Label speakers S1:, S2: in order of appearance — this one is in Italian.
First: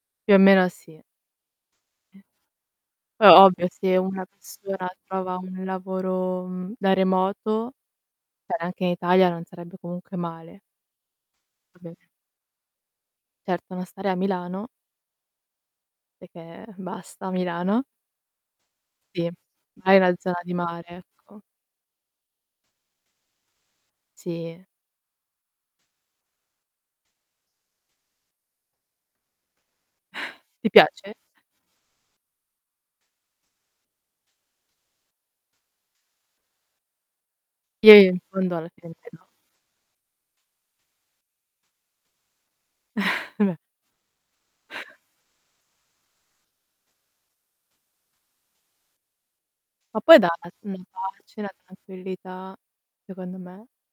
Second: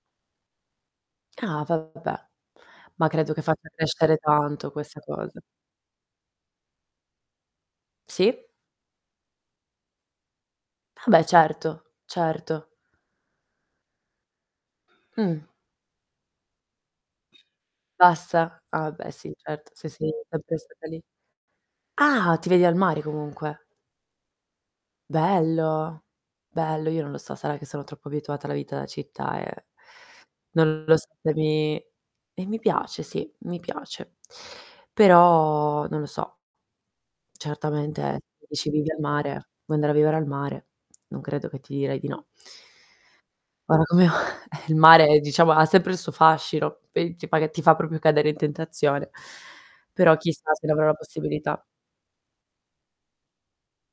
S1: Più o meno sì.
S2: Ah vabbè, ma
S1: Poi
S2: credo che
S1: ovvio
S2: faccia
S1: se
S2: crescere
S1: una
S2: tanto
S1: persona
S2: questa
S1: trova
S2: cosa.
S1: un lavoro, mhmm, da remoto,
S2: Sì.
S1: cioè anche in Italia non sarebbe comunque male.
S2: Vabbè certo,
S1: [unintelligible]
S2: certo.
S1: Certo, non starei a Milano
S2: Mh.
S1: perché basta Milano.
S2: Basta. Ah beh
S1: Sì,
S2: sì certo, se
S1: mai
S2: sei
S1: una zona di
S2: sempre stata
S1: mare,
S2: lì.
S1: ecco.
S2: Ah ti vedi al mare comunque.
S1: Sì.
S2: Bello, bello, io non lo so, sarà che sono troppo abituata alla vita da città e
S1: Ti
S2: non lo so
S1: piace?
S2: se mi e mi piace sì, mi piace. Però non lo so.
S1: [unintelligible]
S2: Certamente
S1: In
S2: se mi
S1: fondo
S2: dici vivi al
S1: [unintelligible]
S2: mare,
S1: no?
S2: vuoi andare a vivere al mare, non credo che ti direi di no. Ora come o eh, il mare diciamo ha sempre il suo fascino, [unintelligible] ti fa proprio cadere in tentazione,
S1: Ma
S2: però
S1: poi da
S2: chissà se ne
S1: una
S2: avrò la
S1: pace, una
S2: possibilità.
S1: tranquillità secondo me.